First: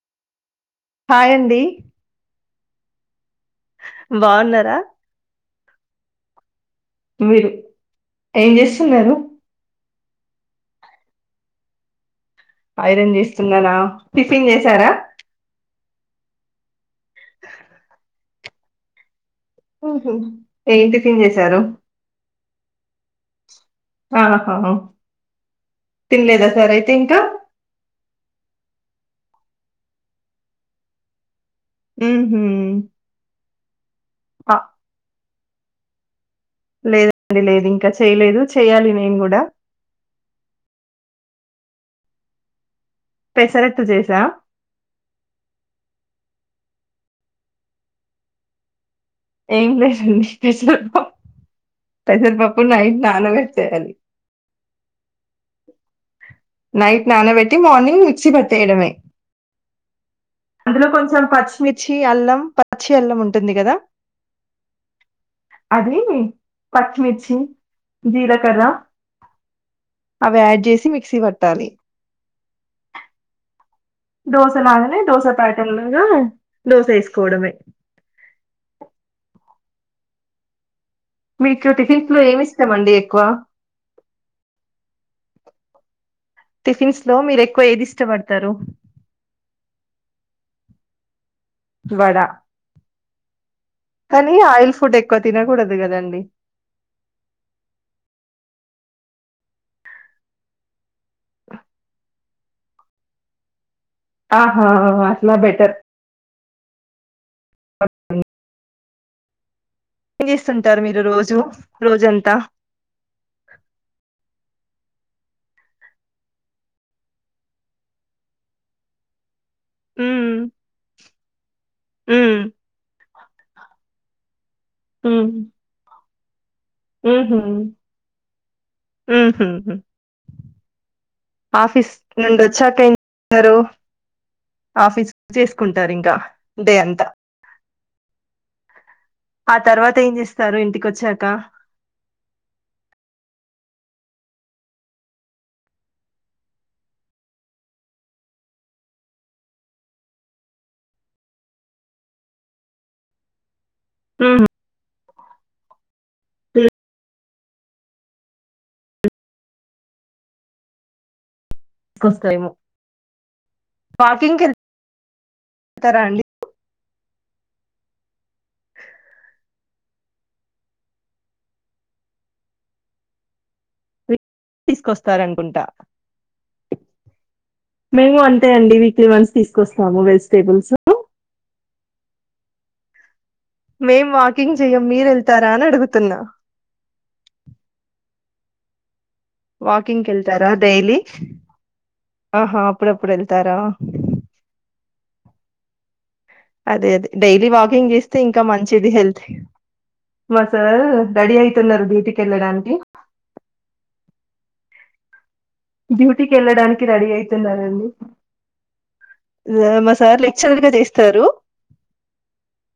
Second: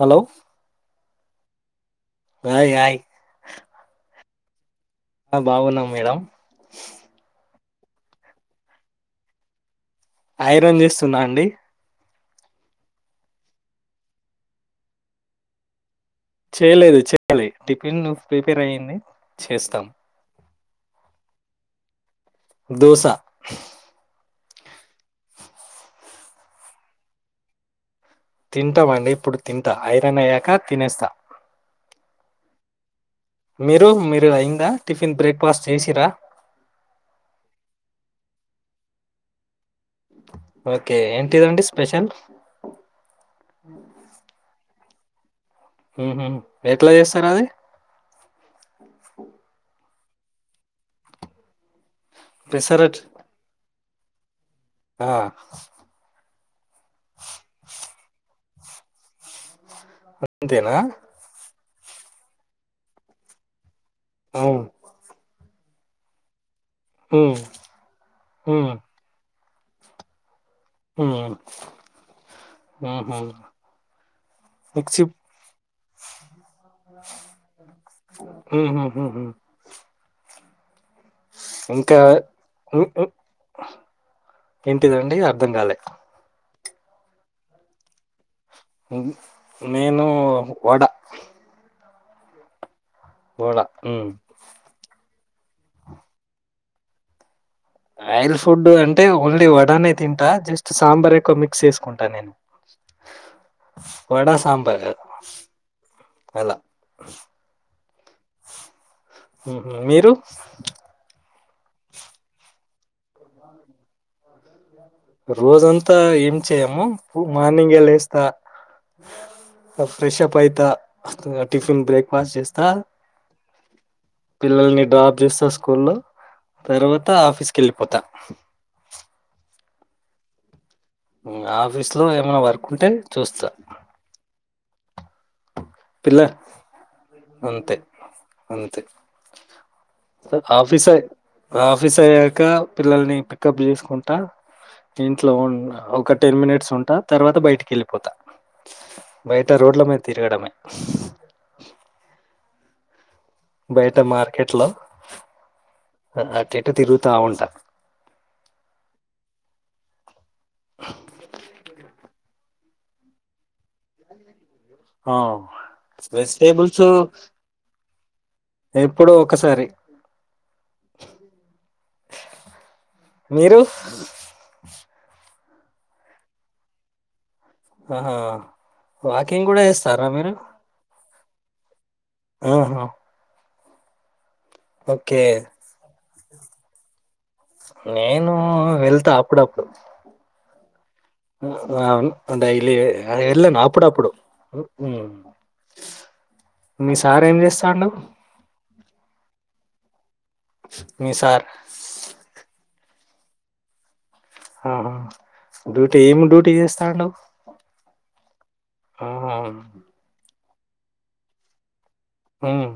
Hello హాయండి hi hi బావున్నా రా బావున్నా మేడం మీరు ఏం చేస్తున్నారు ఐరన్ చేస్తున్నా అండి ఐరన్ చేస్తున్నారా టిఫిన్ చేసారా చేయలేదు చేయాలి టిఫిన్ ను ప్రిపేర్ అయ్యింది చేస్తాం ఊహూ ఏం టిఫిన్ చేసారు దోసా ఆహా తినలేదా సార్ అయితే ఇంకా తింటావండి ఇప్పుడు తింటా ఐరన్ అయ్యాక తినేస్తా ఊహూ మీరు మీరు అయింద టిఫిన్ బ్రేక్ ఉపాస్ చేసిరా లేదండి లేదు ఇంకా చేయలేదు చేయాలి నేను కూడా ఓకే ఏంటిదండి స్పెషల్ పెసరట్టు చేసా ఊహూ ఎట్లా చేస్తారు అది ఏం లేదండి పెసరప పెసరపప్పు నైట్ పెసరట్ నానబెట్టేయాలి ఆ నైట్ నానబెట్టి మార్నింగ్ మిక్సీ పట్టేయడమే అంతేనా అందులో కొంచెం పచ్చిమి మిర్చి అల్లం పచ్చి అల్లం ఉంటుంది కదా ఆమ్ అది పచ్చిమిర్చి జీలకర్ర ఉమ్ అవి యాడ్ చేసి మిక్సీ పట్టాలి. ఉమ్ ఉహ్ ఉమ్ దోశలాగానే దోస ప్యాటర్ లాగా దోశ వేసుకోవడమే. ఉహుహుహు మీకు ఇంకా టిఫిన్స్ లో ఏమి ఇస్తామండి ఎక్కువ? ఇ రండి అర్థం కాలే టిఫిన్స్ లో మీరు ఎక్కువ ఏది ఇష్టపడతారు? ఉమ్ నేను వడ వడ వడ హ్మ్. కానీ ఆయిల్ ఫుడ్ ఎక్ ఏకువ తినకూడదు కదండి. ఆయిల్ ఫుడ్ అంటే ఓన్లీ వడనే తింటా జస్ట్ సాంబార్ ఎక్కువ మిక్స్ చేసుకుంటా నేను. వడ, ఆహా సాంబార్ అట్లా బెటర్ అలా [unintelligible] హుహు. మీరు? ఏం చేస్తుంటారు మీరు రోజు? రోజంత రోజంతా ఏం చేయము పు మార్నింగ్ గే లేస్త ఫస్ట్ హ్మ్ ఫ్రెషప్ అయితా టిఫిన్ బ్రేక్ఫాస్ట్ హ్మ్ చేస్తా పిల్లల్ని డ్రాప్ హ్మ్ చేస్తా స్కూల్లో తర్వాత ఆఫీస్కి వెళ్ళిపోతా ఉహ్ ఉహ్ ఉహ్ ఉమ్ ఆఫీస్ లో ఏమైనా వర్క్ంటే ఏం చూస్తా. చేస్తారు? ఆఫీస్ చే పిల్ల అంతే అంతే ఆ తర్వాత ఏం ఒక చేస్తారు ఆఫీస్ ఏ ఇంటికొచ్చాక ఆఫీస్ అయ్యాక పిల్లల్ని పికప్ చేసుకు కుంటా ఇంట్లో ఒక టెన్ మినిట్స్ ఉంటా తర్వాత బయటికి వెళ్ళిపోతా. బయట రోడ్ల మీద తిరగడమే బయట మార్కెట్ లో [unintelligible] తిరుగుత ఉంటా తీసుకొస్తారేమో వాకింగ్ కెల్ ఆ వెజిటబుల్ సు ఎప్పుడో ఒకసారి మీరు తీసుకొస్తారండి. కుంట ఆహా మేము అంతే అండి వీక్లీ వన్స్ వాకింగ్ కూడా తీసుకొస్తాము. చేస్తారా మీరు వెజిటేబుల్స్ ఆహా మేము వా కింగ్ చెయ్యం మీర్ ఓకే ఏళ్తారా అని అడుగుతున్నా నేను వెళ్తా అప్పుడప్పుడు వాకింగ్ కేళ్తారా డైలీ అవును అంటా ఆహా ఇల్ అప్పుడప్పుడు వెళ్తారా ఎల్లనా అప్పుడు డప్పుడు అదే అదే డైలీ చేస్తాండు వాకింగ్ చేస్తే ఇంకా మంచిది హెల్త్కి మా సార్ మీ రెడీ సార్ అయితున్నారు డ్యూటికి వెళ్ళడానికి ఆ డ్యూటీకి వెళ్ళడానికి రెడీ అయితున్నారండి ఆహా! ఆ మా సార్ చల్లగా చేస్తారు హ్మ్.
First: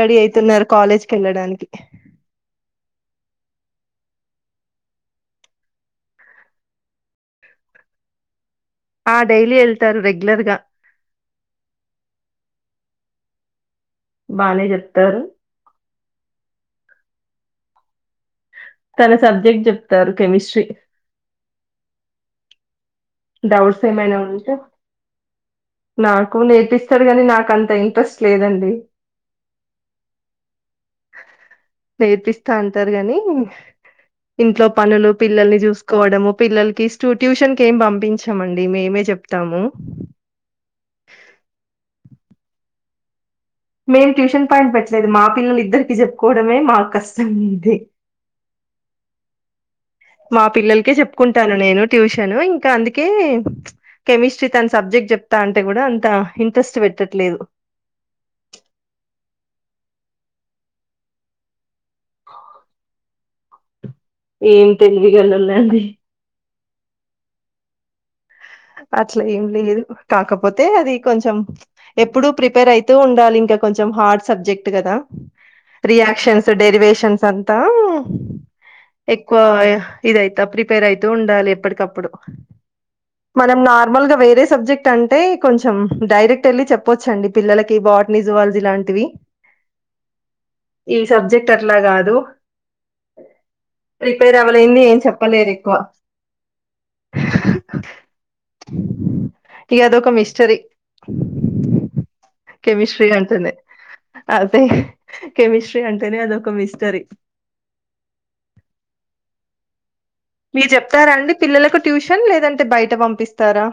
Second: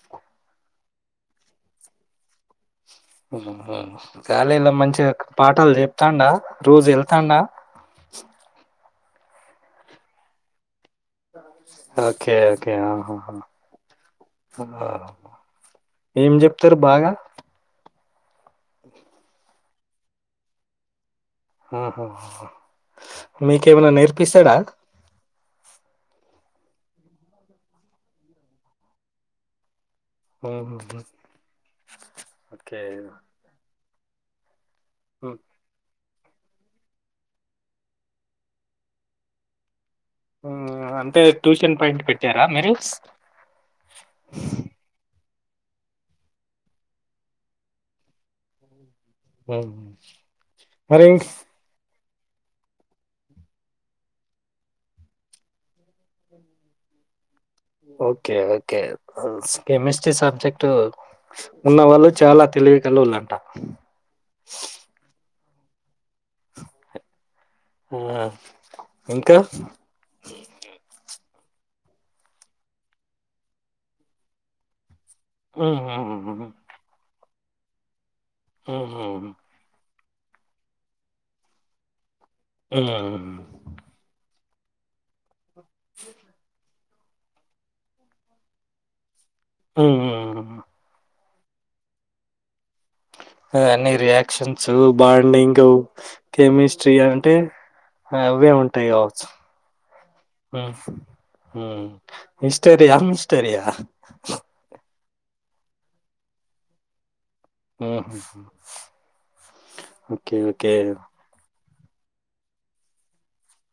రెడీ అయితున్నారు కాలేజ్ కెళ్ళడానికి హహ హా కాలేజ్ లో మంచిగా పాఠాలు చెప్తాండా రోజు ఏళ్తాండా ఆ డైలీ ఏళ్తారు రెగ్యులర్ గా ఓకే ఓకే ఆహా హా బానే హా చెప్తారు ఏం చెప్తారు బాగా తన సబ్జెక్ట్ చెప్తారు కెమిస్ట్రీ ఆహా డౌట్స్ మీకేమన్న ఏమైనా ఉంటే నేర్పిస్తాడా నాకు నేర్పిస్తాడు. కానీ నాకు అంత ఇంట్రెస్ట్ లేదండి. హుహుహు. నేర్పిస్తా ఓకే. అంటారు. గాని ఇంట్లో పనులు హ్మ్. పిల్లల్ని చూస్ కోవడము పిల్లలకి ట్యూషన్కి ఏం పంపి పించామండి మేమే చెప్తాము తరా మిరు స్ మెయిన్ ట్యూషన్ పాయింట్ పెట్ట్లేదు మా పిల్లలు ఇద్దరికి చెప్పుకోవడమే మాకు కష్టం గా ఉంది హ్ హు మా పిల్లలకే చెప్పుకుంటాను నేను ట్యూషను ఇంకా అందుకే కెమిస్ట్రీ తన సబ్జెక్ట్ చెప్తా అంటే కూడా అంత ఇంట్రెస్ట్ పెట్టట్లేదు ఓకే ఓకే కెమిస్ట్రీ సబ్జెక్ట్ ఉన్నవాళ్ళు చాలా తెలివి కలోల్లంట అంది ఉఆ అట్ల ఏం లేదు కాకపోతే అది కొంచెం ఎప్పుడు ప్రిపేర్ అయితూ ఉండాలి ఇంకా కొంచెం హార్డ్ సబ్జెక్ట్ కదా హుహుహు. రియాక్షన్స్ డెరివేషన్స్ అం తా హ్మ్. ఎక్కువ ఇదైతా ప్రిపేరయితూ ఉండాలి ఎప్పటికప్పుడు హ్మ్. మనం నార్మల్గా వేరే స్ సబ్జెక్ట్ అంటే కొంచెం డైరెక్ట్ ఎళ్ళి చెప్ చెప్పొచ్చండి పిల్లలకి బాట్ని జవాల్జి ఇలాంటివి ఉమ్ ఉమ్ ఉమ్ సబ్జెక్ట్ అట్లా కాదు ఆ అన్ని ప్రిపేర్ రియాక్షన్సు అవ్వలేంది ఏం చెప్పలేరు బాండింగ్ ఎక్కువ కెమిస్ట్రీ అంటే ఆ అవే ఉంటాయ్ కావచ్చు ఇక అదొక మిస్టరీ ఉమ్ ఉమ్ హిష్టరియా కెమిస్ట్రీ అంటేనే మిష్టరియా అదే కెమిస్ట్రీ అంటేనే అదొ ఒక మిస్టరీ ఉమ్ హూ మీర్ చెప్తారండి పిల్లలకు ట్యూషన్ లేదంటే బయట పంపిస్తారా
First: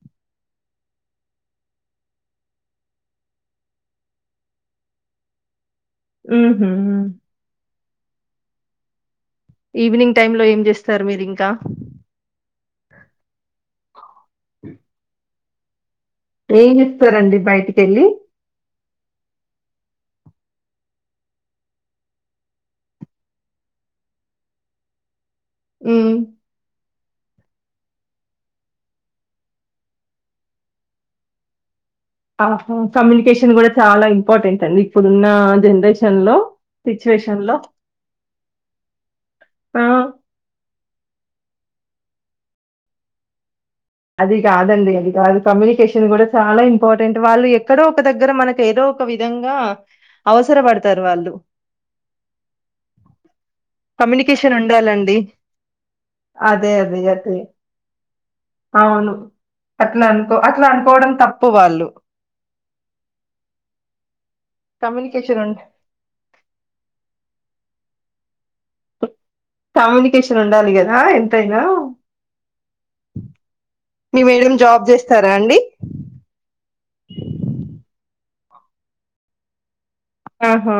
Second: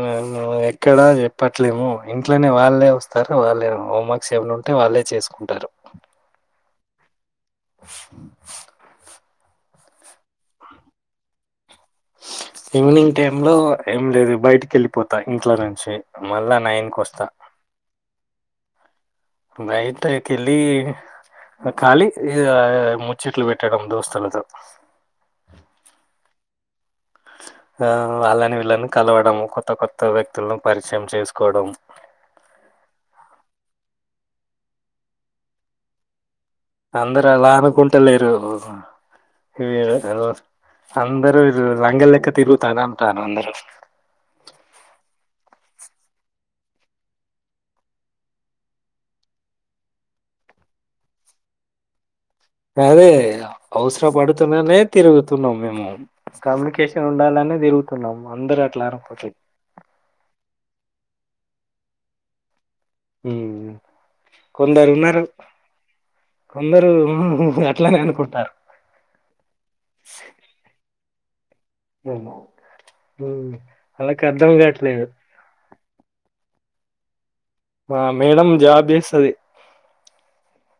ఆ హా ఎక్కడా చెప్పట్లేము ఇంట్లోనే వాళ్ళే వస్తారు వాళ్ళే హోమ్వర్క్స్ ఎమైనా ఉంటే వాళ్ళే చేసుకుంటారు ఉమ్ హూ ఈవినింగ్ టైమ్ లో ఏం చేస్తారు మీరు ఇంకా ఈవినింగ్ టైమ్ లో ఏం లేదు బయటికి వెళ్ళిపోతా ఇంట్లో నుంచి మళ్ళా ఏం చిప్తారండి బయటికెళ్ళి బయటకెళ్ళి కాలీ ఇగ ముచ్చట్లు పెట్టడం దోస్తులతో ఉమ్ ఆ వాళ్ళని వీళ్ళని కలవడం కొత్త కొత్త వ్యక్తులను పరిచయం చేసుకోవడం ఆ హా కమ్యూనికేషన్ కూడ చాలా ఇంపార్టెంటండి ఇప్పుడున్న జనరేషన్లో అందరు అలా అనుకుంట లేరు ఆ! మీరు అందరు లంగల్లెక్క తిరుగుతాన అంటారందరు అది కాదండి అది కాదు కమ్యూనికేషన్ కూడ చాల ఇంపార్టెంట్ వాళ్ళు ఎక్కడో ఒక దగ్గర మనకు ఏదో ఒక విధంగా అవసరపడతారు వాళ్ళు అదే అవసర కమ్యూనికేషన్ పడుతుందనే ఉండాలండి. తిరుగుతున్నాం మేము అదే. అదే. కమ్యూనికేషన్ అదే. ఉండాలనే తిరుగుతున్నాం అందరం అవును అట్లా అనుకో అట్లా అనుకోవడం త ప్పు వాళ్ళు హ్మ్ కొందరు ఉన్నారు కమ్యూనికేషన్ ఉ కొందరూ హూ హూ అట్లనే అనుకుంటారు కమ్యూనికేషన్ ఉండాలి గదా ఎం తైన ఉమ్. ఉమ్. మీ వాళ్ళకి మేడం అర్థం జాబ్ కావట్లేదు చేస్తారా అండి మా మేడం జాబ్ చేస్తది ఆహా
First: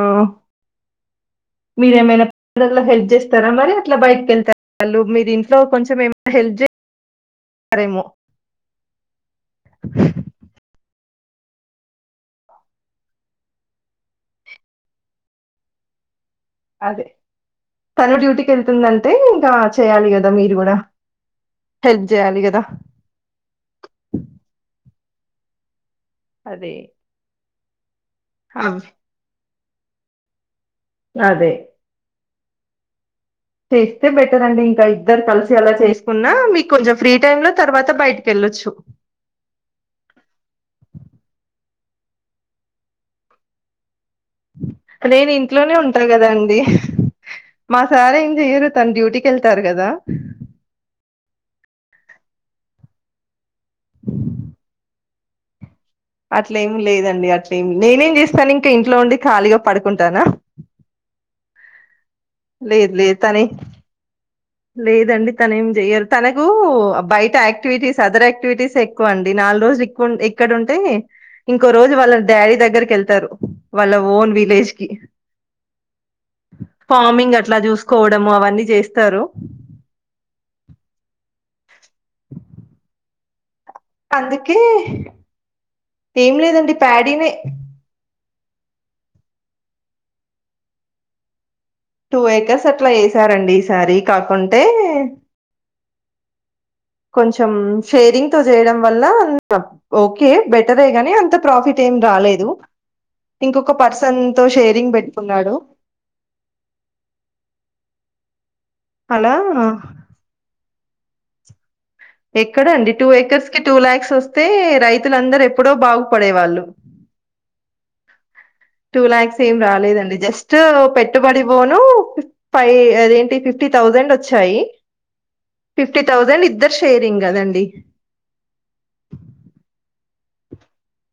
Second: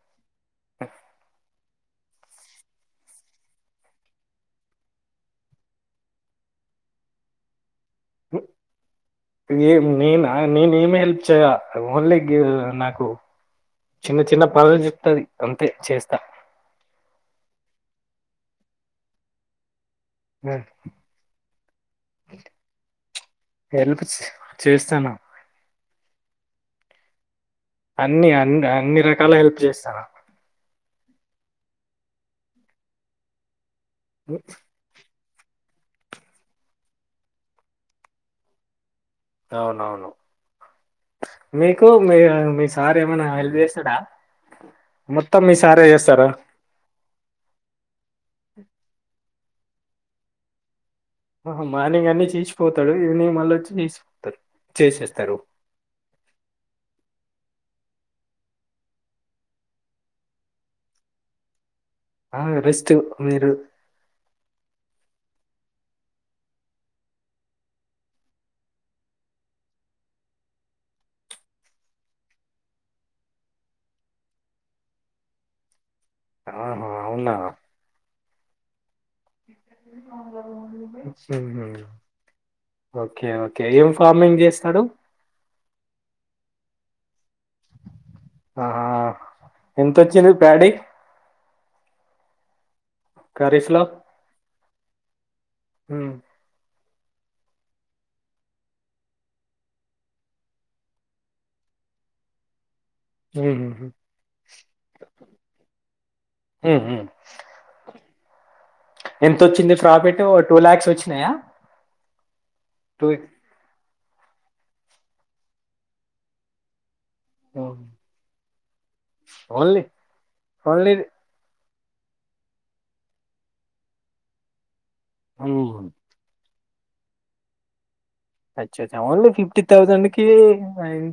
మీరేమైనా పిల్లలకి హెల్ప్ చేస్తారా మరి అట్లా బయటకి వెళ్తారా వాళ్ళు మీరు ఇంట్లో కొంచెం ఏమైన హెల్ప్ చేస్తారేమో నేం నేనా నేం ఏం హెల్ప్ చెయ ఓన్లీ నాకు చిన్న చిన్న పనులు చెప్తది అంతే చేస్తా అదే తను డ్యూటీకి వెళ్తుందంటే ఇంకా చేయాలి కదా మీరు కూడ హెల్ప్ చేయాలి గదా హెల్ప్ చేస్తాను అదే అన్ని అన్ని అవ్- అన్ని రకాల హెల్ప్ చేస్ స్త [unintelligible] అదే చేస్తే బెటర్ అండి ఇంకా ఇద్దరు కలిసి అలా చేసుకున్నా మీకు కొంచెం ఫ్రీ టైమ్ లో తర్వాత బయటికి వెళ్ళొచ్చు అవునవును మీకు మీ మీ సార్ ఏమైనా హెల్ప్ చేస్తడా నేను ఇంట్లోనే ఉంటాను కదా అండి మా సారేం చెయ్యరు తన డ్యూటీకి కెళ్తారు కదా మార్నింగ్ అన్ని చేసి పోతాడు ఈవినింగ్ మళ్ళీచ్చి తీసిపోతాడు చేసేస్తారు అట్ల ఏమి లేదండి అట్లేమి నేనేం చేస్తాను ఇంకా ఇంట్లో ఉండి ఖాళీగా పడుకుంటానా ఆ రెస్ట్ లేదు లేదు తనే మీరు లేదండి తను ఏం చెయరు తనకు బయట యాక్టివిటీస్ అదర్ యాక్టివిటీస్ ఎక్కువ అండి నాలుగు రోజులుక్కు ఇక్కడంటే ఇంకో రోజు వాళ్ళ డాడీ దగ్గరకి వెళ్తారు వాళ్ళ ఓన్ విలేజ్ కి ఆహా అవునా ఫార్మింగ్ అట్లా చూసుకోవడము అవన్నీ చేస్తారు మ్మ్. ఓకే ఓకే ఏం ఫార్మింగ్ అందుకే చేస్తాడు ఏం లేదండి ప్యాడినే ఆహా ఎంతొచ్చింది ప్యాడీ టూ ఎకరాస్ అట్లా యేసారండి ఖరీఫ్ ఈసారి కాకుంటే ఉ కొంచెం షేరింగ్ తో చేయడం వల్ల ఓకే బెటరే గానీ అంత ప్రాఫిట్ ఏం రాలేదు ఉమ్, ఇంకొక ఉమ్, పర్సన్ తో షేరింగ్ పెట్ ఉన్నాడు ఉహు అలా ఎంతొచ్చింది ప్రాఫిట్ఓ టూ ల్యాక్స్ వచ్చి నాయ ఎక్కడ అండి టూ ఏకర్స్ కి టూ లాక్స్ అంత వస్తే రైతులందరూ ఎప్పుడో బాగుపడే వాళ్ళు ఓహ్ టూ ల్యాక్స్ ఏం రాలేదండి జస్ట్ ఓన్లీ పెట్టుబడి పోని ఫైవ్ అదేంటి ఫిఫ్టీ థౌజండ్ వచ్చాయి ఫిఫ్టీ థౌసండ్ ఇద్దరు షేరింగ్ కదండి అచ్చ అచ్చ ఓన్లీ ఫిఫ్టీ థౌజండ్ కి వైన్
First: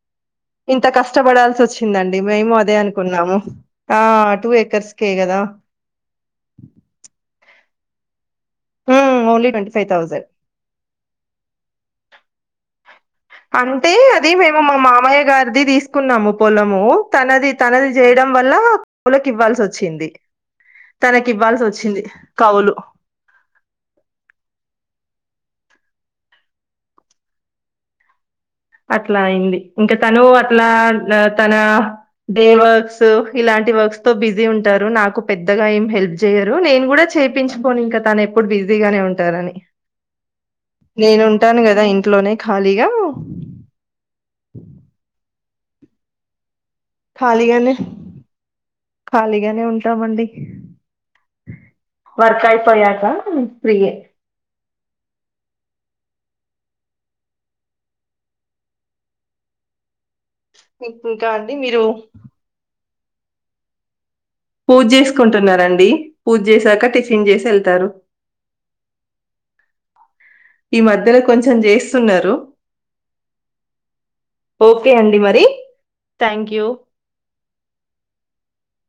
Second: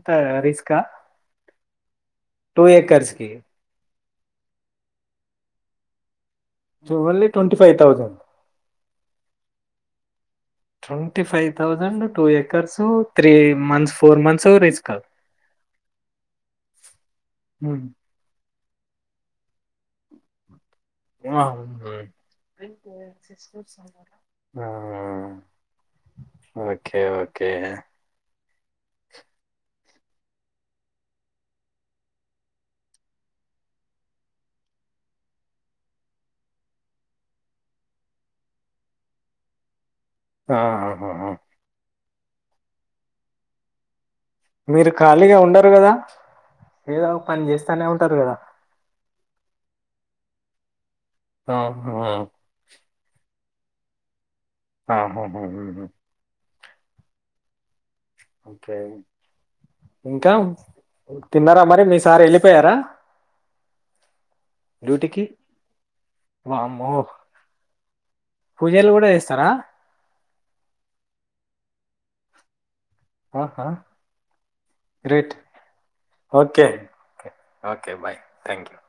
ఇంత కష్టపడాల్సి వచ్చిందండి మేము టూ అదే ఏకర్స్ కి అనుకున్నాము ఆ టూ ఎకర్స్ కె కదా జవలీ ట్వంటీ ఫైవ్ థౌజెండ్ ఉ only twenty five thousand twenty five thousand two acres అంటే అది మేము మా మామయ్య గారిది తీసుకున్నాము పొలము తనది తనది చేయడం వల్ల పూలకి ఇవ్వాల్సి వచ్చింది ఇమా ఉ కవులు. ఓకే ఓకే అట్లా అయింది ఇంకా తను అట్లా తన డే వర్క్స్ ఇలాంటి వర్క్స్ తో బిజీ ఉంటారు నాకు పెద్దగా ఏం హెల్ప్ చేయరు నేను కూడా చేపించుకోను ఇంకా తను ఎప్పుడు బిజీగానే ఉంటారని ఆహాహా నేనుంటాను కదా ఇన్ ఇంట్లోనే ఖాళీగా మీరు ఖాళీగా ఉండార్ రు కదా ఏదో ఒక పని కాలిగానే చేస్తానే ఉంటారు కదా కాలిగానే ఉంటమడి ఆ హ వహున్ ఫ్రీ ఏ ఆహా హు హూ ఓకే ఉ ఇంకా ఇంక్ ఇంకా అండి తిన్నారా మరి మీరు మీ సార్ వెళ్ళిపోయారా పూజ డ్యూటీకి చేసుకుంటున్నారండి పూజ చేసాక వామ్మో టిఫిన్ చేసి వెళ్తారు పూజలు కూడా చేస్తారా ఈ మధ్యలో కొంచెం చేసి చేస్తున్నారు ఆహా ఓకే అండి రైట్ మరి. Thank okay you. Okay bye thank you